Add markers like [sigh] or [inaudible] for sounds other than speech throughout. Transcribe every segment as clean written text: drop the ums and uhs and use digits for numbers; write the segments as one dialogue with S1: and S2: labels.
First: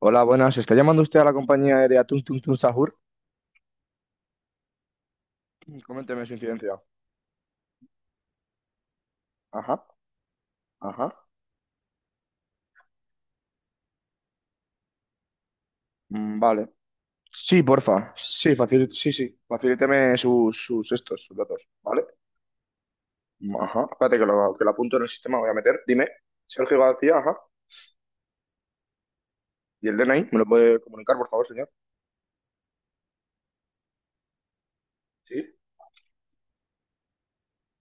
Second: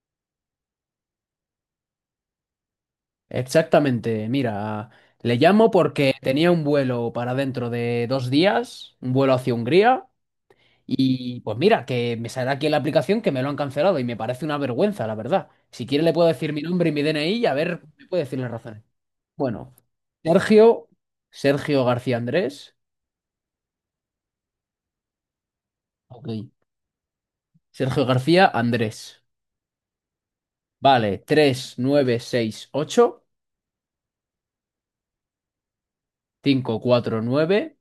S1: Hola, buenas. ¿Está llamando usted a la compañía aérea Tum Tum Tum Sahur?
S2: Exactamente, mira, le llamo porque
S1: Coménteme su
S2: tenía un
S1: incidencia.
S2: vuelo para dentro de 2 días, un vuelo hacia
S1: Ajá,
S2: Hungría,
S1: ajá.
S2: y pues mira, que me saldrá aquí en la aplicación que me lo han cancelado y me parece una vergüenza, la verdad. Si quiere le puedo
S1: Mm,
S2: decir mi
S1: vale.
S2: nombre y mi DNI y a
S1: Sí,
S2: ver, me
S1: porfa.
S2: puede decir
S1: Sí,
S2: las razones.
S1: sí, sí.
S2: Bueno,
S1: Facilíteme sus,
S2: Sergio,
S1: sus estos, sus datos,
S2: Sergio
S1: ¿vale?
S2: García Andrés.
S1: Mm, ajá. Espérate que lo apunto en el sistema, voy a meter. Dime.
S2: Ok,
S1: Sergio García, ajá.
S2: Sergio García Andrés,
S1: ¿Y el DNI? ¿Me lo puede comunicar,
S2: vale,
S1: por favor, señor?
S2: tres nueve seis ocho
S1: Sí.
S2: cinco cuatro nueve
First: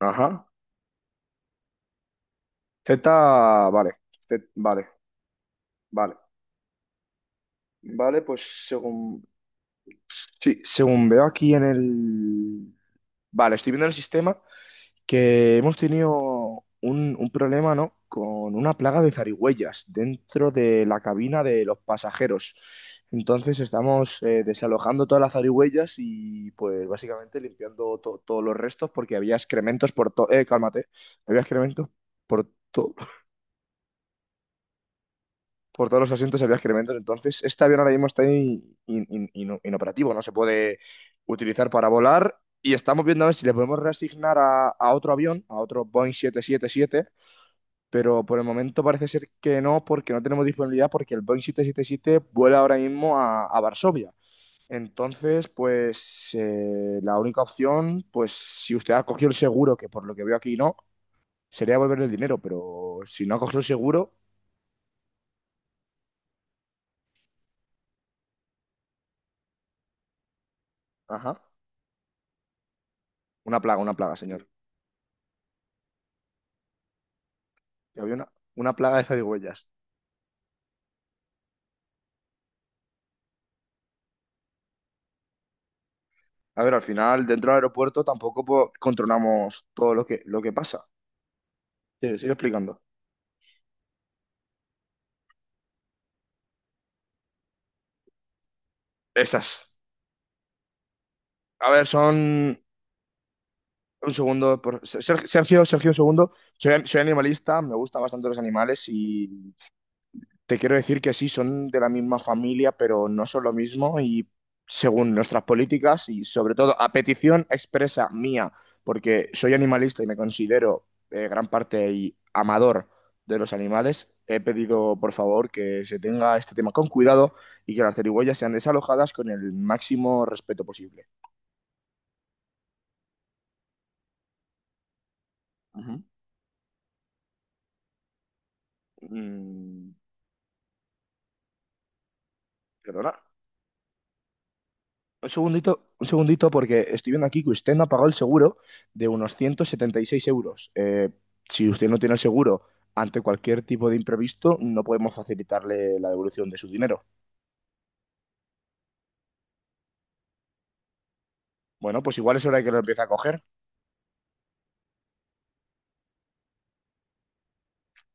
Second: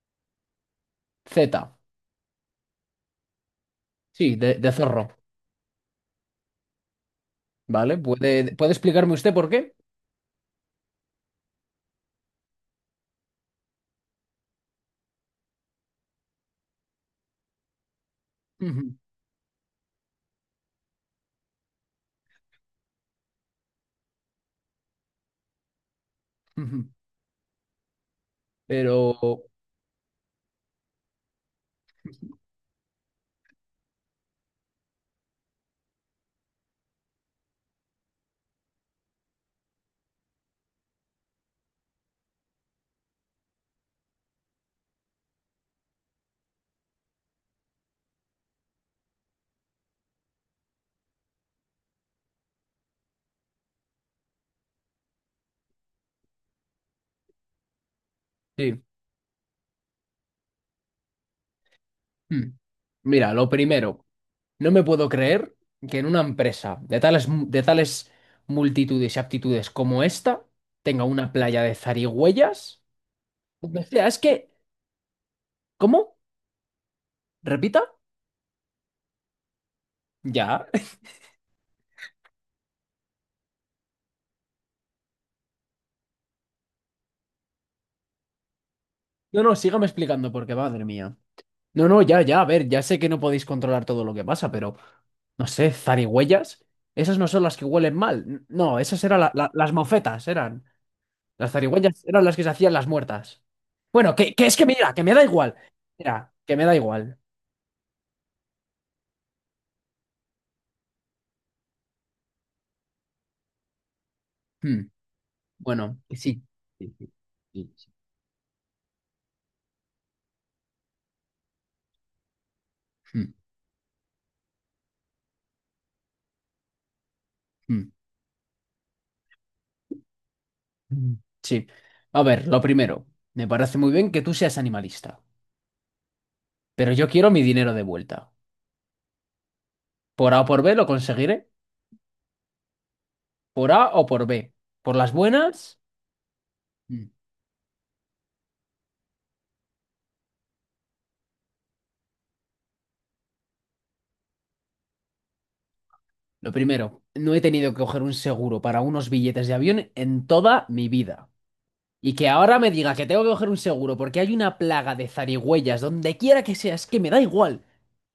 S1: Ajá.
S2: Z,
S1: Z, vale. Z,
S2: sí, de
S1: vale,
S2: zorro.
S1: vale.
S2: ¿Vale?
S1: Vale,
S2: ¿Puede,
S1: pues
S2: puede explicarme
S1: según...
S2: usted por qué?
S1: Sí, según veo aquí en el... Vale, estoy viendo el sistema. Que hemos tenido un problema, ¿no? Con una
S2: Ujú,
S1: plaga de zarigüeyas dentro de la cabina de los pasajeros. Entonces estamos desalojando todas las zarigüeyas y pues
S2: ujú.
S1: básicamente limpiando todos los restos
S2: Pero
S1: porque había excrementos por todo... Cálmate. Había excrementos por todo... Por todos los asientos había excrementos. Entonces este avión ahora mismo está inoperativo, no se puede utilizar para volar. Y estamos viendo a ver si le podemos reasignar a otro avión, a otro Boeing 777, pero por el momento parece ser que no, porque no tenemos disponibilidad, porque el Boeing 777 vuela ahora mismo a Varsovia. Entonces, pues la única opción, pues si
S2: sí.
S1: usted ha cogido el seguro, que por lo que veo aquí no, sería volver el dinero,
S2: Mm.
S1: pero si no
S2: Mira,
S1: ha
S2: lo
S1: cogido el
S2: primero,
S1: seguro,
S2: no me puedo creer que en una empresa de tales multitudes y aptitudes como esta tenga una
S1: ajá,
S2: playa de zarigüeyas. O
S1: una
S2: sea,
S1: plaga,
S2: es
S1: señor.
S2: que, ¿cómo? ¿Repita?
S1: Que había una plaga de zarigüeyas.
S2: Ya. [laughs]
S1: A ver, al final, dentro del aeropuerto tampoco
S2: No, no,
S1: controlamos
S2: sígame
S1: todo
S2: explicando
S1: lo que
S2: porque, madre
S1: pasa.
S2: mía. No, no,
S1: Sí,
S2: ya,
S1: sigo
S2: ya, a ver,
S1: explicando.
S2: ya sé que no podéis controlar todo lo que pasa, pero, no sé, zarigüeyas, esas no son las que huelen mal. No, esas eran
S1: Esas.
S2: las mofetas, eran. Las
S1: A ver,
S2: zarigüeyas eran las que se
S1: son...
S2: hacían las muertas.
S1: Un
S2: Bueno, que es
S1: segundo,
S2: que
S1: por...
S2: mira, que me da igual.
S1: Sergio, Sergio, un segundo.
S2: Mira, que me da
S1: Soy
S2: igual.
S1: animalista, me gustan bastante los animales y te quiero decir que sí, son de la misma familia, pero no son lo mismo y
S2: Hmm.
S1: según nuestras
S2: Bueno,
S1: políticas
S2: que
S1: y
S2: sí.
S1: sobre todo a
S2: Sí, sí,
S1: petición
S2: sí, sí.
S1: expresa mía, porque soy animalista y me considero gran parte y amador
S2: Hmm,
S1: de los animales, he pedido por favor que se tenga este tema con cuidado y que
S2: hmm,
S1: las zarigüeyas sean desalojadas con el máximo respeto posible.
S2: hmm. Sí. A ver, lo primero, me parece muy bien que tú seas animalista,
S1: Ujú.
S2: pero yo quiero mi dinero de vuelta.
S1: Mm,
S2: Por A o por B lo conseguiré,
S1: Perdona.
S2: por A o por B. Por las
S1: Un segundito,
S2: buenas.
S1: un segundito, porque
S2: Hmm.
S1: estoy viendo aquí que usted no ha pagado el seguro de unos 176 euros. Si usted no tiene el seguro ante cualquier tipo de imprevisto, no podemos facilitarle la devolución
S2: Lo
S1: de su
S2: primero,
S1: dinero.
S2: no he tenido que coger un seguro para unos billetes de avión en toda mi vida.
S1: Bueno,
S2: Y
S1: pues
S2: que
S1: igual es
S2: ahora
S1: hora de
S2: me
S1: que lo
S2: diga
S1: empiece
S2: que
S1: a
S2: tengo que
S1: coger.
S2: coger un seguro porque hay una plaga de zarigüeyas donde quiera que sea, es que me da igual.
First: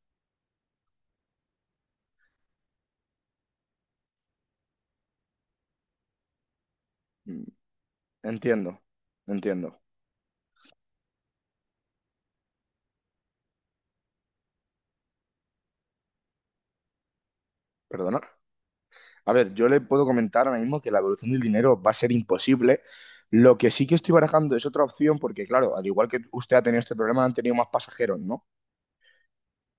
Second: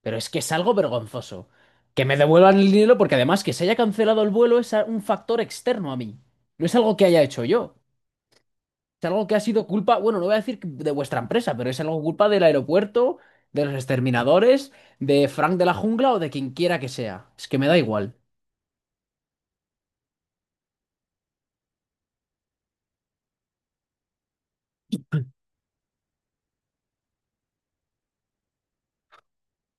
S2: Pero es que es algo vergonzoso. Que me devuelvan el dinero porque además que se haya cancelado el vuelo es un factor externo a mí. No es algo que haya hecho
S1: Mm,
S2: yo.
S1: Entiendo,
S2: Es algo que ha sido
S1: entiendo.
S2: culpa, bueno, no voy a decir que de vuestra empresa, pero es algo culpa del aeropuerto, de los exterminadores, de Frank de la Jungla o de quien quiera que sea. Es que me da igual.
S1: Perdona. A ver, yo le puedo comentar ahora mismo que la devolución del dinero va a ser imposible. Lo que sí que estoy barajando es otra opción, porque claro, al igual que usted ha tenido este problema, han tenido más pasajeros, ¿no?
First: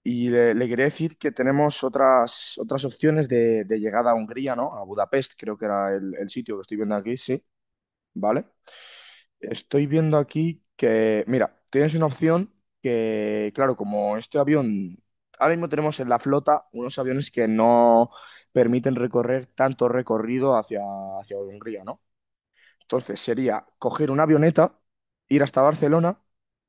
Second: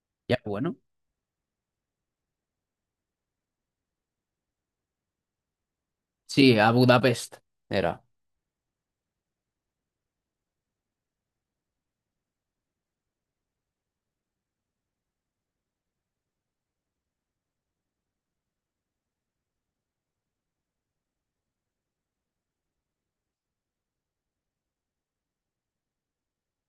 S1: Y
S2: Ya,
S1: le
S2: bueno.
S1: quería decir que tenemos otras opciones de llegada a Hungría, ¿no? A Budapest, creo que era el sitio
S2: Sí,
S1: que
S2: a
S1: estoy viendo aquí,
S2: Budapest
S1: sí,
S2: era.
S1: ¿vale? Estoy viendo aquí que, mira, tienes una opción que, claro, como este avión, ahora mismo tenemos en la flota unos aviones que no permiten recorrer tanto recorrido hacia Hungría, ¿no? Entonces sería coger una avioneta, ir hasta Barcelona,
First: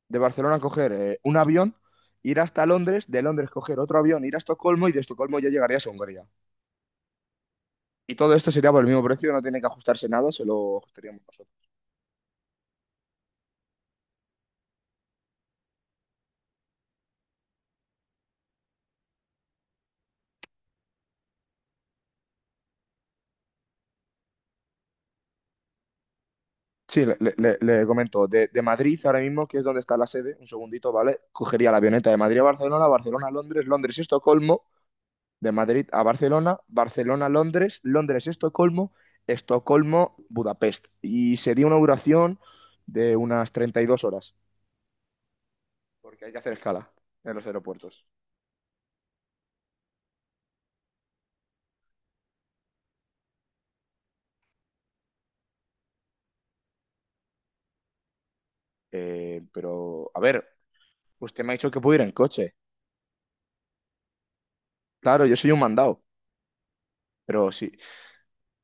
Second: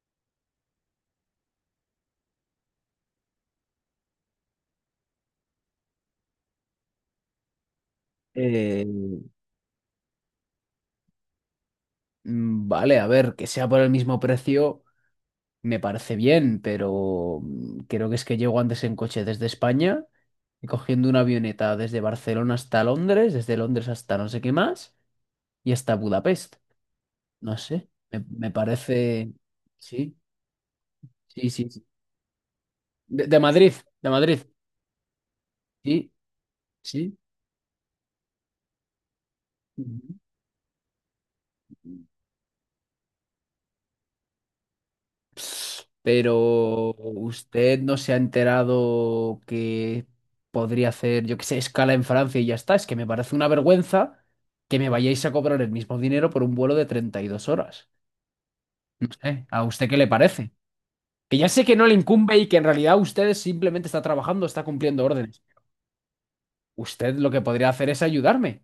S1: de Barcelona coger un avión, ir hasta Londres, de Londres coger otro avión, ir a Estocolmo y de Estocolmo ya llegarías a Hungría. Y todo esto sería por
S2: Eh,
S1: el mismo precio, no tiene que ajustarse nada, se lo ajustaríamos nosotros.
S2: Mm. Vale, a ver, que sea por el mismo precio me parece bien, pero creo que es que llego antes en coche desde España y cogiendo una avioneta desde Barcelona hasta Londres, desde Londres hasta no sé qué más y hasta Budapest.
S1: Sí,
S2: No
S1: le
S2: sé, me,
S1: comento,
S2: me
S1: de Madrid ahora
S2: parece.
S1: mismo, que es donde está la
S2: Sí,
S1: sede, un segundito, ¿vale?
S2: sí, sí,
S1: Cogería la
S2: sí.
S1: avioneta de Madrid a Barcelona,
S2: De,
S1: Barcelona a
S2: de
S1: Londres,
S2: Madrid,
S1: Londres a
S2: de Madrid.
S1: Estocolmo, de Madrid a
S2: Sí,
S1: Barcelona,
S2: sí.
S1: Barcelona, a Londres, Londres, a Estocolmo, Estocolmo, Budapest. Y sería una
S2: Ujú.
S1: duración de unas 32 horas, porque hay que hacer escala
S2: Pero
S1: en los
S2: usted no
S1: aeropuertos.
S2: se ha enterado que podría hacer, yo qué sé, escala en Francia y ya está. Es que me parece una vergüenza que me vayáis a cobrar el mismo dinero por un vuelo de 32 horas. No sé, ¿a usted qué le
S1: Pero, a ver,
S2: parece? Que
S1: usted
S2: ya
S1: me ha
S2: sé
S1: dicho
S2: que
S1: que
S2: no le
S1: puedo ir en
S2: incumbe y
S1: coche.
S2: que en realidad usted simplemente está trabajando, está cumpliendo
S1: Claro, yo
S2: órdenes.
S1: soy un mandado,
S2: Usted lo que
S1: pero
S2: podría
S1: sí,
S2: hacer es ayudarme.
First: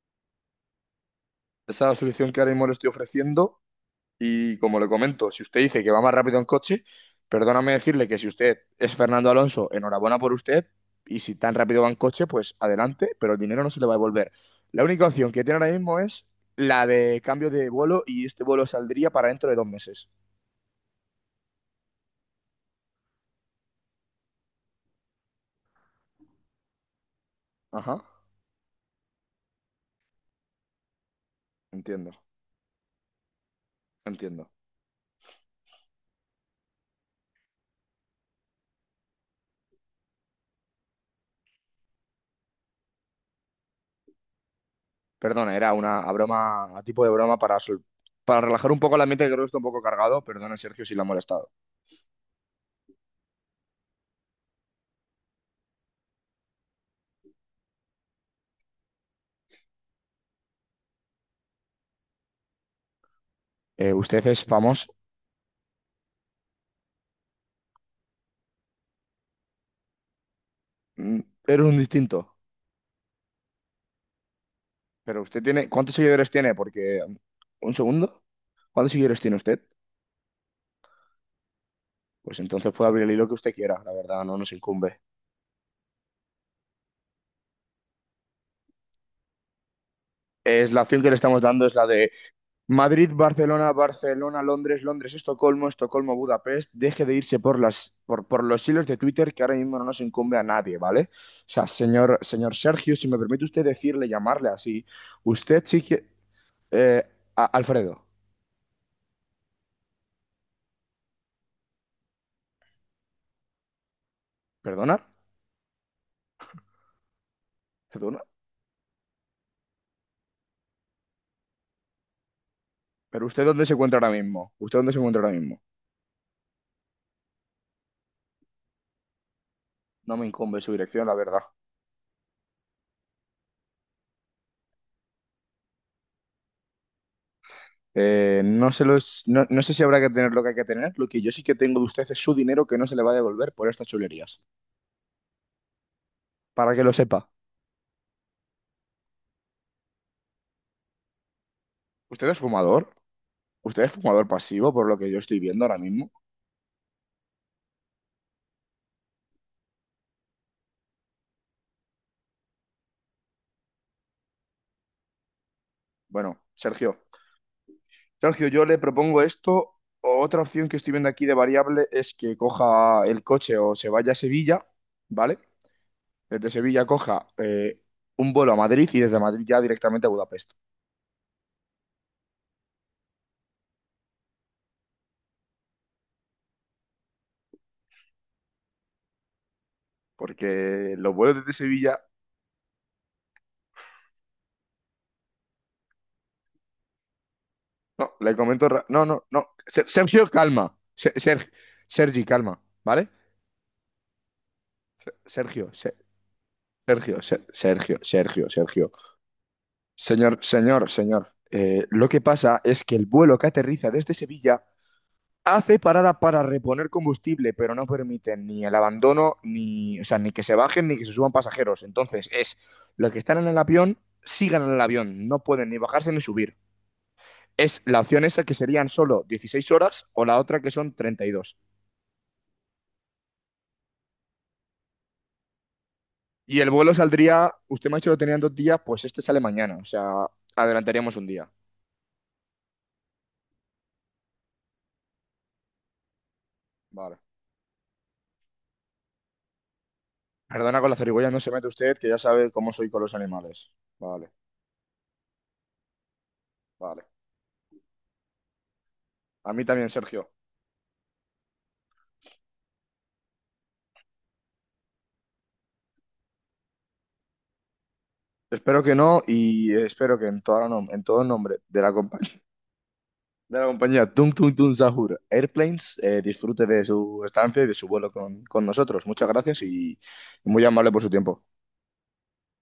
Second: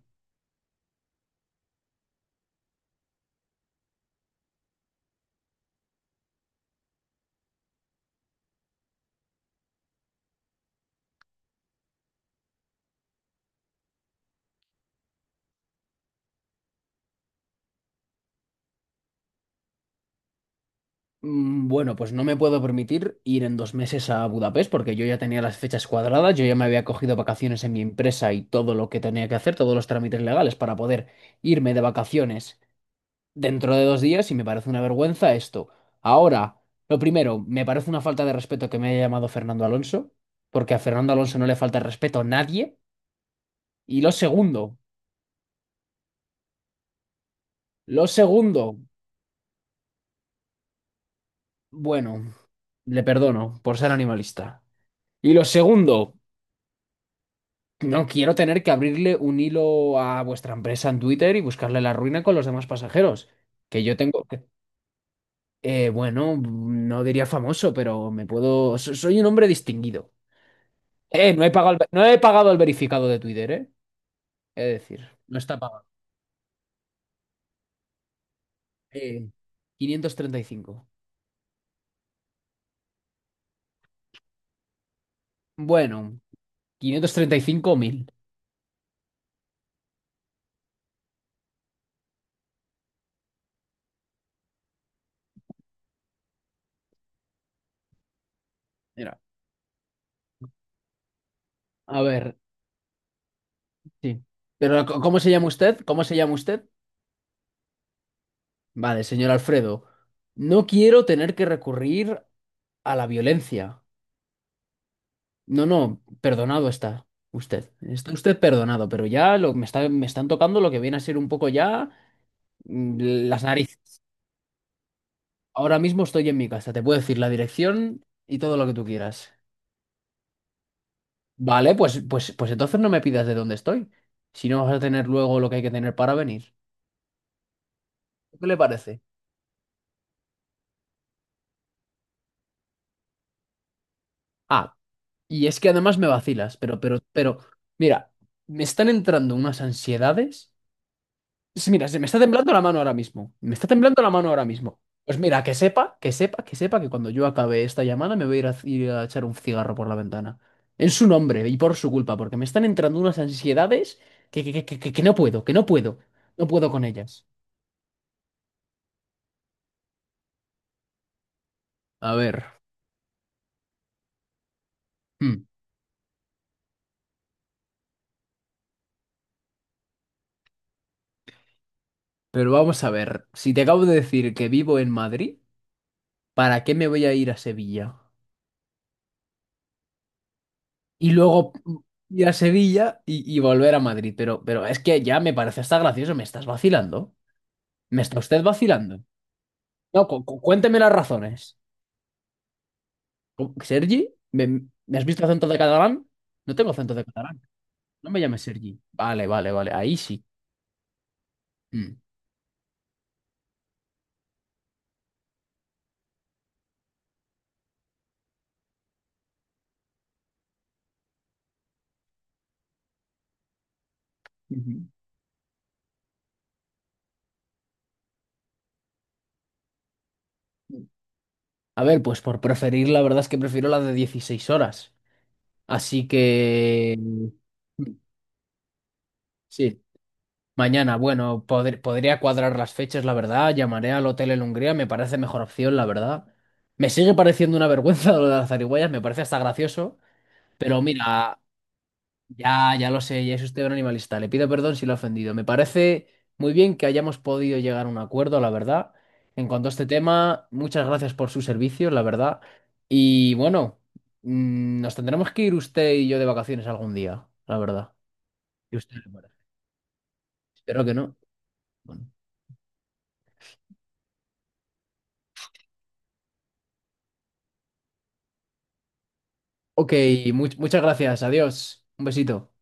S1: esa es la solución que ahora mismo le estoy ofreciendo. Y como le comento, si usted dice que va más rápido en coche, perdóname decirle que si usted es Fernando Alonso, enhorabuena por usted. Y si tan rápido va en coche, pues adelante, pero el dinero no se le va a devolver. La única opción que tiene ahora mismo es la de cambio de vuelo y este vuelo saldría para dentro de 2 meses.
S2: Bueno, pues no me puedo permitir ir en 2 meses a Budapest porque yo ya tenía las fechas cuadradas, yo ya me había cogido vacaciones en mi
S1: Ajá,
S2: empresa y todo lo que tenía que hacer, todos los trámites legales para poder irme de
S1: entiendo,
S2: vacaciones dentro de 2 días y me
S1: entiendo.
S2: parece una vergüenza esto. Ahora, lo primero, me parece una falta de respeto que me haya llamado Fernando Alonso, porque a Fernando Alonso no le falta el respeto a nadie. Y lo segundo,
S1: Perdona, era una broma, a tipo de broma para,
S2: lo
S1: para relajar
S2: segundo,
S1: un poco el ambiente que creo que está un poco cargado. Perdona, Sergio, si la ha molestado.
S2: bueno, le perdono por ser animalista. Y lo segundo. No quiero tener que abrirle un hilo a vuestra empresa en Twitter y buscarle la ruina con los demás pasajeros. Que yo tengo,
S1: Usted es famoso.
S2: bueno, no diría famoso, pero me puedo. Soy un hombre distinguido.
S1: Mm.
S2: No he
S1: Eres
S2: pagado
S1: un distinto.
S2: el verificado de Twitter, ¿eh? Es decir,
S1: Pero
S2: no
S1: usted
S2: está
S1: tiene,
S2: pagado.
S1: ¿cuántos seguidores tiene? Porque, un segundo, ¿cuántos seguidores
S2: Eh,
S1: tiene usted?
S2: 535.
S1: Pues entonces puede abrir el hilo que usted quiera, la verdad, no nos incumbe.
S2: Bueno, 535.000.
S1: Es la opción que le estamos dando, es la de Madrid, Barcelona, Barcelona, Londres, Londres, Estocolmo, Estocolmo, Budapest. Deje de irse por los hilos de
S2: Mira,
S1: Twitter que ahora mismo no nos incumbe a nadie, ¿vale? O sea,
S2: a
S1: señor,
S2: ver,
S1: señor Sergio, si me permite usted decirle,
S2: sí.
S1: llamarle
S2: Pero,
S1: así,
S2: ¿cómo se llama
S1: usted
S2: usted?
S1: sí
S2: ¿Cómo
S1: que...
S2: se llama usted?
S1: eh, Alfredo.
S2: Vale, señor Alfredo. No quiero tener que recurrir a la violencia.
S1: ¿Perdona?
S2: No, no, perdonado está usted. Está
S1: ¿Perdona?
S2: usted perdonado, pero ya me están tocando lo que viene a ser un poco ya mm,
S1: ¿Pero
S2: las
S1: usted dónde se encuentra
S2: narices.
S1: ahora mismo? ¿Usted dónde se encuentra ahora mismo?
S2: Ahora mismo estoy en mi casa, te puedo decir la dirección y todo lo que tú quieras.
S1: No me incumbe su dirección, la verdad.
S2: Vale, pues entonces no me pidas de dónde estoy. Si no vas a tener luego lo que hay que tener para venir. ¿Qué le
S1: No sé
S2: parece?
S1: los, no, no sé si habrá que tener lo que hay que tener. Lo que yo sí que tengo de usted es su dinero que no se le va a devolver por estas chulerías.
S2: Ah, y es que además me vacilas,
S1: Para
S2: pero,
S1: que lo
S2: pero,
S1: sepa.
S2: pero, mira, me están entrando unas ansiedades. Sí, mira, se me está
S1: ¿Usted es
S2: temblando la mano ahora
S1: fumador?
S2: mismo. Me está
S1: ¿Usted es
S2: temblando la
S1: fumador
S2: mano ahora
S1: pasivo
S2: mismo.
S1: por lo que
S2: Pues
S1: yo estoy
S2: mira, que
S1: viendo ahora
S2: sepa, que
S1: mismo?
S2: sepa, que sepa que cuando yo acabe esta llamada me voy a ir a echar un cigarro por la ventana. En su nombre y por su culpa, porque me están entrando unas ansiedades que no puedo, que no puedo.
S1: Bueno,
S2: No puedo con
S1: Sergio.
S2: ellas.
S1: Sergio, yo le propongo esto. Otra opción que estoy viendo aquí de variable
S2: A
S1: es
S2: ver.
S1: que coja el coche o se vaya a Sevilla, ¿vale?
S2: Hmm.
S1: Desde Sevilla coja un vuelo a Madrid y desde Madrid ya directamente a Budapest.
S2: Pero vamos a ver. Si te acabo de decir que vivo en Madrid, ¿para qué me voy a ir a Sevilla?
S1: Porque
S2: Y
S1: los vuelos
S2: luego
S1: desde Sevilla...
S2: ir a Sevilla y volver a Madrid. Pero es que ya me parece hasta gracioso, me estás vacilando. ¿Me
S1: No,
S2: está
S1: le
S2: usted
S1: comento.
S2: vacilando?
S1: No, no, no.
S2: No,
S1: Sergio, calma.
S2: cuénteme las razones.
S1: Sergi, calma, ¿vale?
S2: ¿Sergi? ¿Me has visto acento de
S1: Sergio,
S2: catalán? No tengo acento de
S1: Sergio,
S2: catalán.
S1: Sergio,
S2: No me llames
S1: Sergio,
S2: Sergi.
S1: Sergio.
S2: Vale, vale, vale. Ahí sí.
S1: Señor, señor, señor.
S2: Mm.
S1: Lo que pasa es que el vuelo que aterriza desde Sevilla hace parada para reponer combustible, pero no permite ni el abandono, ni, o sea, ni que se bajen ni que se suban pasajeros. Entonces, es los que están en el avión, sigan en el avión. No pueden ni bajarse ni subir. Es la opción esa que serían solo 16 horas o la otra que
S2: Ujú.
S1: son 32.
S2: A ver, pues por preferir, la verdad es que prefiero la de 16 horas. Así
S1: Y el vuelo
S2: que.
S1: saldría, usted
S2: mm,
S1: me ha dicho que lo tenían 2 días, pues este sale mañana,
S2: Sí.
S1: o sea,
S2: Mañana,
S1: adelantaríamos un
S2: bueno,
S1: día.
S2: podría cuadrar las fechas, la verdad. Llamaré al hotel en Hungría, me parece mejor opción, la verdad. Me sigue
S1: Vale.
S2: pareciendo una vergüenza lo de las zarigüeyas, me parece hasta gracioso.
S1: Perdona
S2: Pero
S1: con la zarigüeya,
S2: mira,
S1: no se mete usted, que ya sabe cómo
S2: ya,
S1: soy
S2: ya lo
S1: con los
S2: sé, ya es usted un
S1: animales.
S2: animalista. Le
S1: Vale,
S2: pido perdón si lo he ofendido. Me parece muy bien que
S1: vale.
S2: hayamos podido llegar a un acuerdo, la verdad. En
S1: A mí
S2: cuanto a este
S1: también, Sergio.
S2: tema, muchas gracias por sus servicios, la verdad. Y bueno, nos tendremos que ir usted y yo de vacaciones algún día, la verdad. Y
S1: Espero que
S2: usted,
S1: no
S2: bueno,
S1: y espero que en todo,
S2: espero que
S1: en
S2: no.
S1: todo nombre de la
S2: Bueno.
S1: compañía, [laughs] de la compañía Tung Tung Tung Sahur Airplanes disfrute de su estancia y de su vuelo con nosotros. Muchas gracias
S2: Ok,
S1: y muy
S2: muchas
S1: amable por su
S2: gracias.
S1: tiempo.
S2: Adiós. Un besito.